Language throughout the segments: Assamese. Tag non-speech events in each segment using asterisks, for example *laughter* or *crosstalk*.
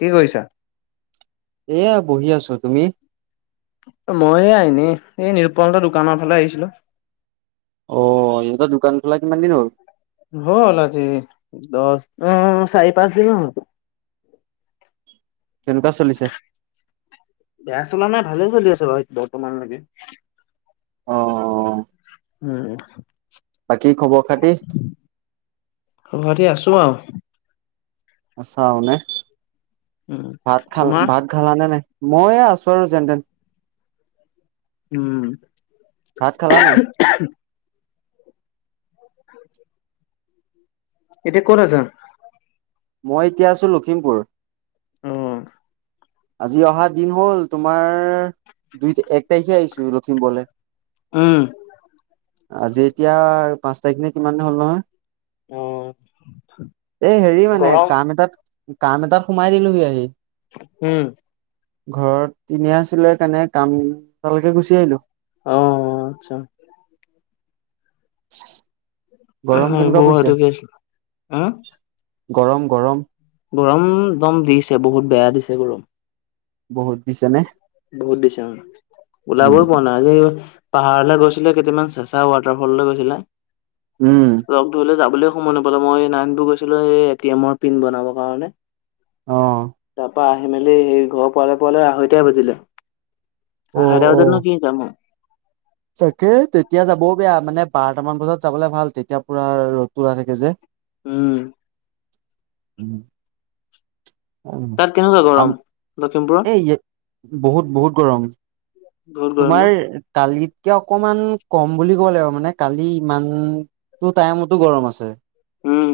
কি কৰিছা এয়া বহি আছো তুমি মই এয়া এনেই নিৰুপণহতৰ দোকানৰ ফালে আহিছিলো অ ইহতৰ দোকান খোলা কিমান দিন হ'ল হল আজি দচ অ চাৰি পাঁচ দিন মান হল কেনেকুৱা চলিছে বেয়া চলা নাই ভালে চলি আছে বাৰু বৰ্তমানলৈকে অ অ উম বাকী খবৰ খাতি খবৰ খাতি আছো আও আছা আও নে উম ভাত খাল তোমাৰ? ভাত খালা নে নাই মই এ আছোঁ আৰু যেনতেন খালা নাই উম *unintelligible* এতিয়া ক'ত আছা মই এতিয়া আছো লখিমপুৰ অ আজি অহা দিন হ'ল তোমাৰ দুই এক টাৰিখে আহিছো লখিমপুৰলে উম আজি এতিয়া পাঁচ তাৰিখ নে কিমান দিন হ'ল নহয় এ হেৰি মানে গৰম কাম এটাত কাম এটাত সোমাই দিলোহি আহি উম ঘৰত ইনে আছিলে কাৰণে কাম তালৈকে গুচি আহিলো অ আচ্ছা গৰম কেনেকুৱা এইবোৰ এইটো পৰিছে। কি আছিলে হা গৰম গৰম গৰম একদম দিছে বহুত বেয়া দিছে গৰম। বহুত দিছে নে। বহুত দিছে উম উম, ওলাবই পোৱা নাই আজি পাহাৰলৈ গৈছিলে কেইটামান চেচা ৱাটাৰ ফললৈ গৈছিলে উম। লগ ধৰিলে যাব। বোলে সময় নাপালো মই নাইনডো গৈছিলো এই এ টি এমৰ পিন বনাবৰ কাৰণে- অ। ত আহি মেলি সেই ঘৰৰ পোৱালে পোৱালে আঢ়ৈ টাই বাজিলে। অ', *unintelligible* নো অ'। কি যাম আও তাকে তেতিয়া যাবও বেয়া মানে বাৰটামান বজাত যাব ভাল তেতিয়া পুৰা ৰ'দটো ওলাই থাকে যে। উম উম তাত কেনেকুৱা উ গৰম লখিমপুৰত এই বহুত বহুত গৰম বহুত গৰম ন তোমাৰ কালগীত এতিয়া অকমান কম বুলি ক'লে আৰু মানে কালি ইমানো টাইমতো গৰম আছে। উম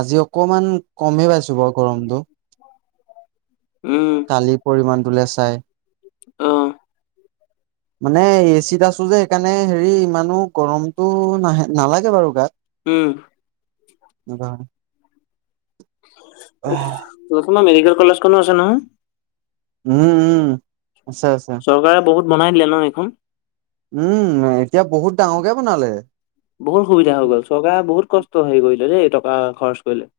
আজি অকমান কমে পাইছো বাৰু গৰমটো উম কালি পৰিমাণটোলে চাই অ *inaudible* মানে এ চিত আছো যে সেইকাৰণে হেৰি ইমানো গৰমটো নাহ নালাগে বাৰু গাত উম। ব প্ৰথমাৰ মেডিকেল কলেজ খনো আছে নহয়। উম উম আছে আছে। চৰকাৰে বহুত বনাই দিলে ন এইখন উম এতিয়া বহুত ডাঙৰকে বনালে। বহুত সুবিধা হৈ গল চৰকাৰে বহুত কষ্ট হেৰি কৰিলে দেই টকা খৰচ কৰিলে।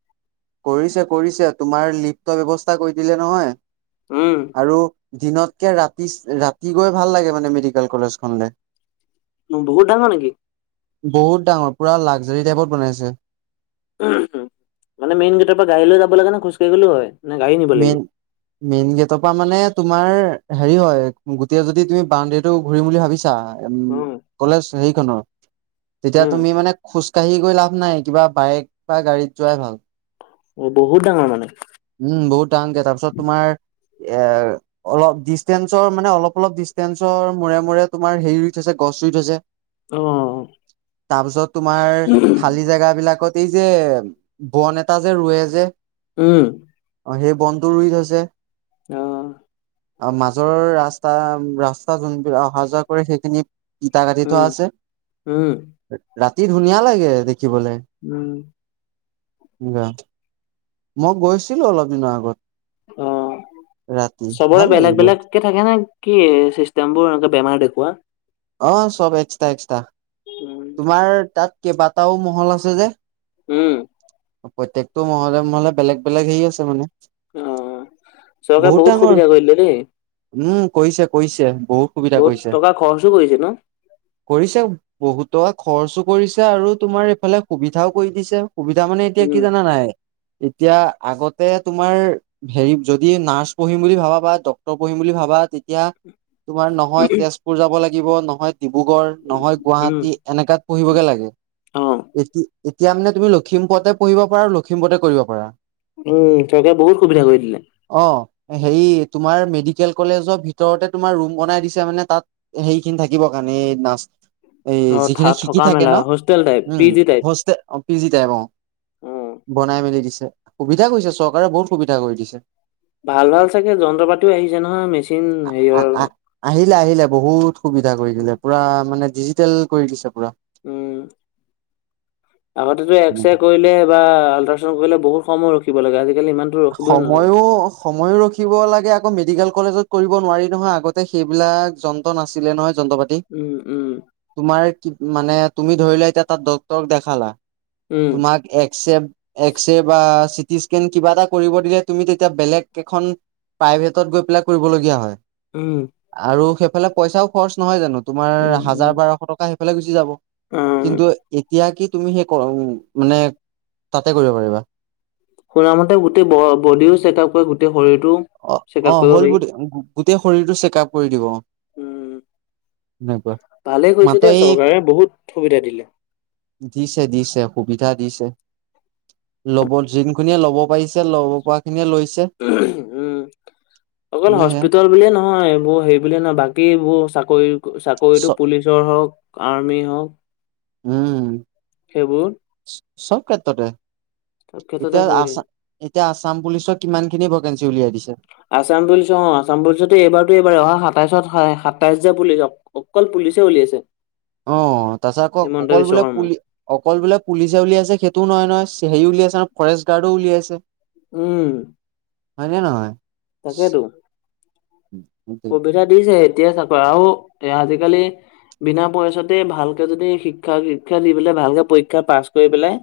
কৰিছে কৰিছে তোমাৰ লিফ্টৰ ব্যৱস্থা কৰি দিলে নহয় উম আৰু দিনতকে ৰাতি ৰাতি গৈ ভাল লাগে মানে মেডিকেল কলেজখনলে বহুত ডাঙৰ নেকি? বহুত ডাঙৰ পুৰা লাকজাৰী টাইপত বনাইছে মানে মেইন গেটৰ পৰা গাড়ী লৈ যাব লগ কাৰে নে খোজকাঢ়ি গ'লও হয়। নে গাড়ী নিব লাগিব মেইন মেইন গেটৰ পৰা মানে তোমাৰ হেৰি হয় গোটেই যদি তুমি বাাৰউণ্ডেৰীতটো ঘুৰিম বুলি ভাবিছা উম কলেজ সেইখনত তেতিয়া উম তুমি মানে খোজ কঢ়ি গৈ লাভ নাই কিবা বাইক বা গাড়ীত যোৱাই ভাল অ বহুত ডাঙৰ মানে। উম বহুত দাঙকে তাৰপিছত তোমাৰ এ অলপ ডিচটেঞ্চৰ মানে অলপ অলপ ডিচষ্টেঞ্চৰ মূৰে মূৰে তোমাৰ হেৰি ৰুইথৈছে গছ। চুইথৈছে। অ। তাৰপিছত তোমাৰ খালী জেগ বিলাকত এই যে বন এটা যে ৰোৱে যে। উম। অ সেই বনটো ৰুই থৈছে অ অ মাজৰৰ ৰাস্তা ৰাচ যোনবিলাক অহা যোৱা কৰে সেইখিনি ইটা কাটি থোৱা উম আছে। উম ৰাতি ধুনীয়া লাগে দে উম মই গৈছিলো অলপ দিনৰ আগত অ ৰাতি ভাল চবৰে লাগে বেলেগ গৈ বেলেগকে থাকে নে? কি চিষ্টেম বোৰ এনেে বেমাৰ দেখুওৱা অ চব এক্সট্ৰা এক্সট্ৰা উম তোমাৰ তাত কেইবাটাও মহল আছে যে উম প্ৰত্যেকতটো মহলে মহলে বেলেগ বেলেগ হে আছে মানে অ চৰকাৰে বহুত সুবিধা কৰিলে দেই উম কৰিছে কৰিছে বহুত সুবিধা কৰিছে টকা খৰচো কৰিছে ন কৰিছে বহুতক খৰচো কৰিছে আৰু তোমাৰ এইফালে সুবিধাও কৰি দিছে সুবিধা মানে এতিয়া কি উম জানা নাই এতিয়া আগতে তোমাৰ হেৰি যদি নাৰ্চ পঢ়িম বুলি ভাবা বা ডক্ৰৰ পঢ়িম বুলি ভাবা তেতিয়া তোমাৰ নহয় তেজপুৰ যাব লাগিব নহয় ডিব্ৰুগড় নহয় উম গুৱাহাটী এনেকাত পঢ়িবগে লাগে অ এ এতিয়া মানে তুমি লখিমপুৰতে পঢ়িব পাৰা আৰু লখিমপুৰতে কৰিব পাৰা উম চৰকাৰে বহুত সুবিধা কৰি দিলে অ' হেৰি তোমাৰ মেডিকেল কলেজৰ ভিতৰতে তোমাৰ ৰুম বনাই দিছে মানে তাত সেইখিনি থাকিব কাৰণে এই নাচ এই অ থা যিখিনি শিকি থকা থাকে মেলা ন hostel type P um G type হস্তে অ পি জি টাইপ অ অ বনাই মেলি দিছে সুবিধা কৰিছে চৰকাৰে বহুত সুবিধা কৰি দিছে ভাল ভাল চাগে যন্ত্ৰ পাতিও আহিছে নহয় মেচিন হেৰিয়ৰ আহ আহিলে আহিলে বহুত সুবিধা কৰি দিলে পুৰা মানে ডিজিটেল কৰি দিছ উম আগতেটো এক্সৰে কৰিলে বা আল্ট্ৰাচাউন কৰিলে বহুত সময় ৰখি সময়ো সময়ো ৰখিব লাগে আকৌ মেডিকেল কলেজত কৰিব নোৱাৰি নহয় আগতে সেইবিলাক যন্ত্ৰ নাছিলে নহয় যন্ত্ৰ পাতি উম, উম, তোমাৰ কি মানে তুমি ধৰি লোৱা এতিয়া তাত ডক্টৰকদেখালা উম, তোমাক এক্স এক্স বা চিটি স্কেন কিবা এটা কৰিব দিলে তুমি তেতিয়া বেলেগ এখন প্ৰাইভেটত গৈ পেলাই কৰিবলগীয়া হয় উম, আৰু সেইফালে পইচাও খৰচ নহয় জানো তোমাৰ উম, হাজাৰ উম, বাৰশ টকা সেইফালে গুচি যাব উম। কিন্তু এতিয়া কি তুমি সেই মানে তাতে কৰিব পাৰিবা শুন মতে গোটেই বডিও চেক আপ কৰে গোটেই শৰীৰ অ অ হ'ল বড গোটেই শৰীৰটো চেকআপ কৰি দিব। সেনেকুৱা পালে গৈছে মাত্ৰ যে এই চৰকাৰে বহুত সুবিধা দিলে। দিছে দিছে সুবিধা দিছে। ল'ব যোনখিনিয়ে ল'ব পাৰিছে ল'ব পৰা খিনিয়ে লৈছে। উ। উম অকল খিনি সেয়া হস্পিতল বুলিয়ে নহয় এইবোৰ হেৰি বুলিয়ে নহয় বাকী এইবোৰ চাকৰি। চাকৰিতটো চ পুলিচৰ হওক আৰ্মি হওক। উম সেইবোৰ চব কেতেততে। চব ক্ষেত্ৰতে এতিয়া আ সুবিধা এতিয়া আছাম পুলিচক কিমান খিনি ভেকেঞ্চি উলিয়াই দিছে। আছাম পুলিছ অ আছাম পুলিচ এইবাৰতো এইবাৰ অহা সাত। সাতাইশত সাতাইশ যে পুলিচ অকল পুলিচে উলিয়াইছে। অ তাৰ পাছত আকৌ হিমন্ত অকল বিশ্ব বোলে শৰ্মাই পুলি অকল বোলে পুলি চউলি আছে সেইটো নহয় নহয়। স হেৰি উলিয়াইছে আৰু ফৰেষ্ট গাৰ্ডও উলিয়াইছে। উম। হয় জে নহয়। তাকেতো সুবিধা দিছে স। এতিয়া চাক আৰু এ আজিকালি। বিনা পইচাতে ভালকে যদি শিক্ষা শিক্ষা দি পেলাই ভালকে পৰীক্ষা পাছ কৰি পেলাই।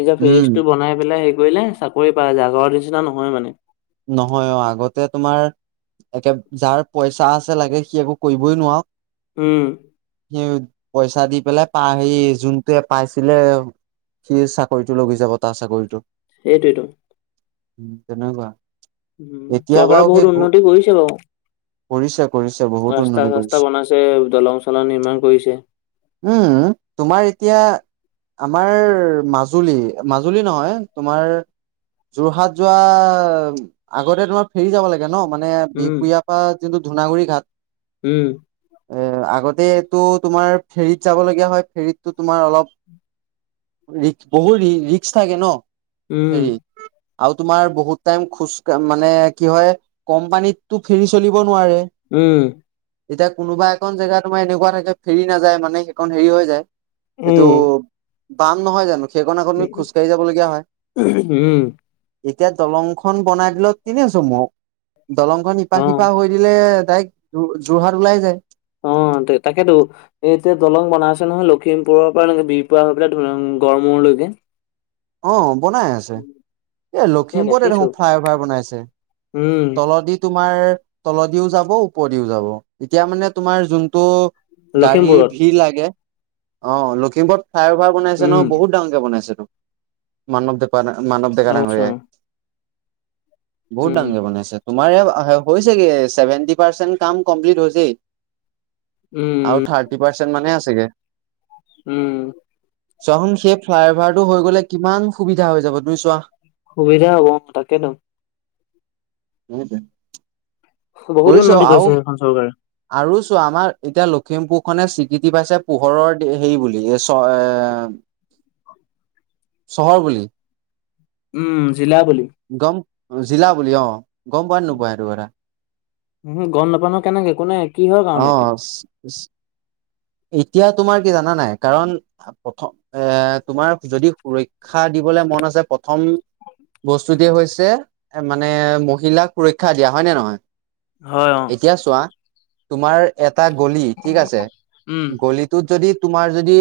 নিজৰ ফিৰিটো উম বনাই পেলাই হেৰি কৰিলে চাকৰি পায় জাগৰ নিচিনা নহয় মানে। নহয় অ আগতে তোমাৰ একে যাৰ পইচা আছে লাগে। কি একো কৰিবই নোৱাৰ। উম সেই পইচা দি পেলাই পা সে যোনটোৱে পাইছিলে। সি চাকৰিতটো লগি যাব তাৰ চাকৰিটো। এইটোৱে টো। উম তেনেকুৱা। উম এতিয়া গৰা বাৰু সেই বহুত উন্নতি কৰিছে বাৰু। কৰিছে কৰিছে বহুত ৰাস্তা উন্নতি চাস্তা কৰিছে বনাইছে দলং চলং নিৰ্মাণ কৰিছে। উম তোমাৰ এতিয়া। আমাৰ মাজুলী মাজুলী নহয় তোমাৰ। যোৰহাট যোৱা। আগতে তোমাৰ ফেৰি যাব লাগে ন মানে উম বিহপুৰীয়াৰ পৰা যোনটো ধুনাগুৰি ঘাট। উম। এ আগতেটো তোমাৰ ফেৰীত যাব লগীয়া হয় ফেৰীততো তোমাৰ অলপ। বহুত ৰি্কছ থাকে ন। উম। ফেৰীত আৰু তোমাৰ বহুত টাইম খোজকাঢ মানে কি হয় কম পানীটো ফেৰি চলিব নোৱাৰে। উম। যেতিয়া কোনোবা এখন জেগা তোমাৰ এনেকুৱা থাকে ফেৰি নাযায় মানে সেইখন হেৰি হৈ যায়। এইটো উম বাম নহয় জানো। সেইকনাখনি খোজকাঢ়ি যাবলগীয়া হয়। উম এতিয়া দলং খন বনাই দিলো তিনেছো মোক দলং খন ইপা অ শিপা হৈ দিলে। তাইক যোৰহাট ওলাই যায়। অ তাকেতো এ এতিয়া দলং বনাই আছে নহয় লখিমপুৰৰ পৰা এনেকে বিৰপুৱ হৈ পেলাই গৰমৰ লৈ। *unintelligible* অ বনাই আছে এ তাকে লখিমপুৰতে দেখিছো দেখোন ফ্লাইঅভাৰ বনাইছে। উম তলদি তোমাৰ। তলদিও যাব ওপৰ দিও যাব এতিয়া মানে তোমাৰ যোনটো। গাড়ীৰ লখিমপুৰত ভিৰ লাগে অ লখিমপুৰ। ফাই অভাৰ বনাইছে নহ উম বহুত ডাঙকে বনাইছে তো মানৱ দে। মানৱ দেকা আচ্ছা আাঙৰিয়াই। বহুত উম ডাঙৰকে বনাইছে। তোমাৰে হৈছেগে? চছেভেনটি পাৰ্চেন্ট কাম কমপ্লিট হৈছেই। আৰু উম থাৰ্টি পাৰ্চেন্ট মানে আছেগে। উম! চোৱা চোৱা, সেই, ফ্লাই অভাৰটো হৈ গ'লে কিমান সুবিধা হৈ যাব। তুমি চোৱা! সুবিধা হ'ব। তাকেতো! *unintelligible* বহুত কৰিছ উন্নতি আৰু? কৰিছে সেইখন চৰকাৰে আৰু আমাৰ এতিয়া লখিমপুৰখনে স্বীকৃতি পাইছে, পোহৰৰ হেৰি বুলি। এ, চ' এ, চহৰ বুলি। উম, জিলা বুলি। গম জিলা বুলি অ'! গম পোৱা নোপোৱা সেইটো কথা? উম, গম নাপাওঁ নহয়। কেনেকে, কোনে, কি হয় সেইটো কথা কাৰণে? অ এতিয়া, তোমাৰ কি জানা নাই? কাৰণ, প্ৰথম এ, তোমাৰ যদি সুৰক্ষা দি দিবলে মন আছে প্ৰথম বস্তু দিয়া হৈছে। এ, মানে, মহিলাক সুৰক্ষা দিয়া। হয় নে নহয়? হয় অ এতিয়া চোৱা, তোমাৰ এটা গলি ঠিক আছে। উম গলিটোত যদি তোমাৰ যদি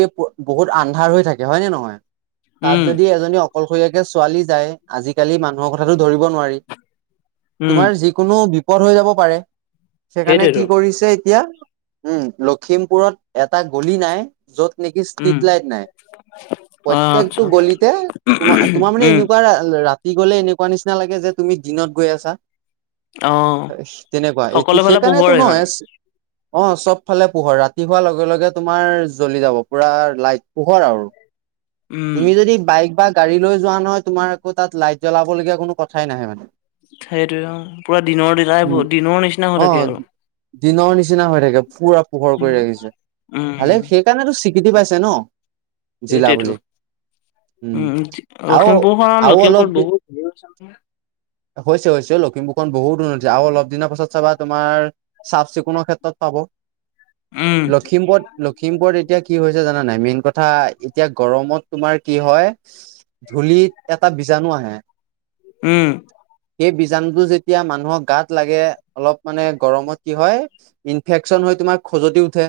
বহুত আন্ধাৰ হৈ থাকে। হয় নে নহয়? তাত উম যদি এজনী অকলশৰীয়া যে ছোৱালী যায়। আজিকালি মানুহৰ কথাটো ধৰিব নোৱাৰি। উম তোমাৰ যিকোনো বি বিপদ হৈ যাব পাৰে। সেইকাৰণে, সেইটোৱেতো কি কৰিছে, এতিয়া উম লখিমপুৰত এটা গলি নাই, য'ত নেকি ষ্ট্ৰিট উম লাইট নাই। অ প্ৰত্যেকটো আচ্ছা গলিতে তোমাৰ, তোমাৰ মানে, উম এনেকুৱা ৰাতি ৰাতি গ'লে এনেকুৱা নিচিনা লাগে যে, তুমি দিনত গৈ আছা। অ তেনেকুৱা, সকলো এতিয়া ফালে সেইকাৰণেতো পোহৰে ন' হৈ মানে আছে। অহ'! চব ফালে, পোহৰ। ৰাতি হোৱাৰ লগে, লগে, তোমাৰ জ্বলি যাব। পোৰা লাইট পোহৰ আৰু। উম তুমি যদি বাইক বা গাড়ী লৈ যোৱা নহয়। তোমাৰ আকৌ, তাত লাইট জ্বলাবলগীয়া কোনো কথাই নাহে মানে। সেইটোৱে, অহ'! পোৰা উম। দিনৰ দিনৰ নিচিনা হৈ অ থাকে আৰু। দিনৰ নিচিনা হৈ থাকে পোৰা পোহৰ কৰি উম ৰাখিছে। ভালে! উম সেইকাৰণেতো স্বীকৃতি পাইছে ন'। জিলা সেইটোৱেতো বুলি। উম, আৰু লখিমপুৰখন, আৰু অলপ লখিমপুৰত দি বহুত হৈছে, হৈছে। লখিমপুৰখন বহুত উন্নতি। আৰু অলপ দিনৰ পাছত চাবা তোমাৰ চাফ চিকুণৰ ক্ষেত্ৰত পাব। উম লখিমপুৰত, লখিমপুৰত, এতিয়া কি হৈছে জানা নাই। মেইন কথা এতিয়া গৰমত তোমাৰ কি হয় ধূলিত এটা বীজাণু আহে। উম! সেই বীজাণুটো যেতিয়া, মানুহক গাত লাগে অলপ মানে, গৰমত কি হয়, ইনফেকচন হৈ তোমাৰ খজুৱতি উঠে।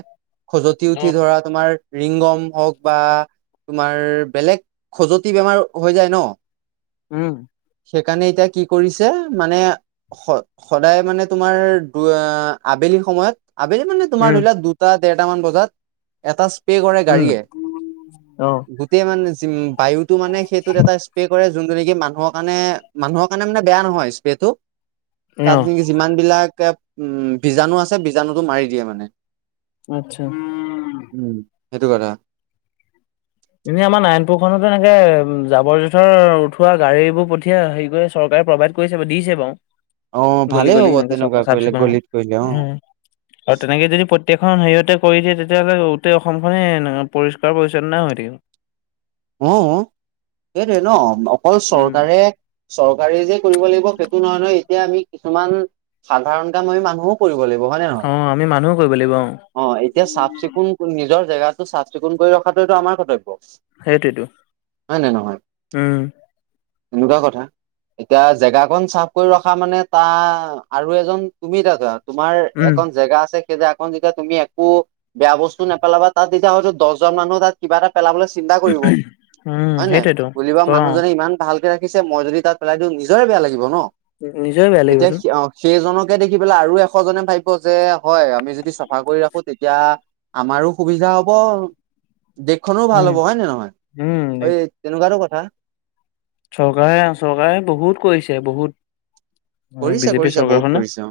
খজুৱতি অ উঠি ধৰা তোমাৰ ৰিংগম হওঁক বা তোমাৰ, বেলেগ খজুৱতি বেমাৰ হৈ যায় ন'। উম! সেইকাৰণে, এতিয়া কি কৰিছে, মানে, স সদায় মানে, তোমাৰ দু আবেলি সময়ত আবেলি মানে, তোমাৰ উম ধৰি লোৱা দুটা, ডেৰটামান বজাত এটা স্প্ৰে কৰে উম গাড়ীয়ে। অ গোটেই মানে, বায়ুটো মানে, সেইটোত এটা স্প্ৰে কৰে। যোনটো নেকি, মানুহৰ কাৰণে, মানুহৰ কাৰণে বেয়া নহয় স্প্ৰেটো। অ তাত নেকি, যিমান বিলাক বীজাণু আছে। বীজাণুটো মাৰি দিয়ে মানে। আচ্ছা! উম। সেইটো কথা। এনেই আমাৰ নাৰায়ণপুৰ খনতো এনেকে, উম, জাবৰ জোঁথৰ উঠোৱা গাড়ীবোৰ পঠিয়া হেৰি চৰকাৰে চৰকাৰে প্ৰভাইড কৰি দিছে বাৰু। অ গলী ভালেই গলী হ'ব এনেকে তেনেকুৱা চ চাফ কৰিলে চিকুণ আৰু। গলিত কৰিলে অ তেনেকে যদি গোটেইখন হেৰিয়তে কৰি দিয়ে, তেতিয়াহ'লে গোটেই অসমখনে পৰিষ্কাৰ পৰিচ্ছন্ন হৈ থাকিব। অ, সেইটোৱে ন। অকল উম চৰকাৰে চৰকাৰে যে কৰিব লাগিব, সেইটো নহয় নহয়। এতিয়া আমি কিছুমান সাধাৰণ কাম আমি মানুহও কৰিব লাগিব। গৰমে নে অ আমি মানুহ কৰিব লাগিব অ নহয়। অ এতিয়া চাফ চিকুণ নিজৰ জেগাটো চাফ চিকুণ কৰি ৰখাটো এইটো আমাৰ কৰ্তব্য। সেইটোৱেতো হয় নে নহয়? উম। তেনেকুৱা কথা। এতিয়া জেগাকন চাফ কৰি ৰখা মানে, তাৰ আৰু এজন তুমি ত তোমাৰ উম এখন জেগা আছে, এই যে আকৌ যেতিয়া তুমি একো বেয়া বস্তু নেপেলাবা, তাত যেতিয়া হয়তো দহজন মানুহ তাত কিবা এটা পেলাবলৈ চিন্তা কৰিব, উম হয় নহয়। সেইটোৱেতো বুলি ক মানুহজনে ইমান ভালকে ৰা পিছে, মই যদি তাত পেলাই দিওঁ নিজৰে বেয়া লাগিব ন। নিজৰে বেয়া এতিয়া লাগিবতো সেইজনক তোকে দেখি পেলাই আৰু এশজনে ভাবিব যে, হয় আমি যদি চাফা কৰি ৰাখো তেতিয়া আমাৰো সুবিধা হব, দেশখনো ভাল উম হ'ব হয় নে নহয় উম হয় তেনেকা। বাৰো কথা। চৰকাৰে চৰকাৰে বহুত কৰিছে বহুত। কৰিছে বিজেপি কৰিছে বহুত চৰকাৰখনে। কৰিছে অ।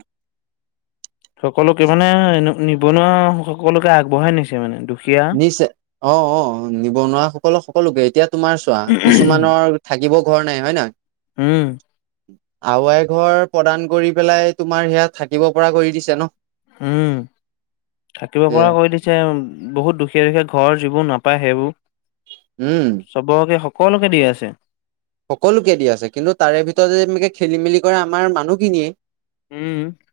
সকলোকে মানে এনে নিবনুৱা সকলোকে আগবঢ়াই নিছে মানে, দুখ নিচে। অহ অক্ষ নিবনুৱাসকলৰ সকলোকে। এতিয়া তোমাৰ চোৱা, কিছুমানৰ থাকিব ঘৰ নাই হয় নে নহয় উম। আৱাই ঘৰ প্ৰদান কৰি পেলাই তোমাৰ সেয়া থাকিব পৰা কৰি দিছে ন। উম থাকিব এ পৰা কৰি দিছে। বহুত দুখী- য়া দুখীয়া ঘৰ যিবোৰ নাপায়, সেইবোৰ উম চবকে সকলোকে দি আছে। সকলোকে দি আছে। কিন্তু তাৰে ভিততে এনেকে খেলি মেলি কৰা আমাৰ মানুহখিনিয়ে। উম।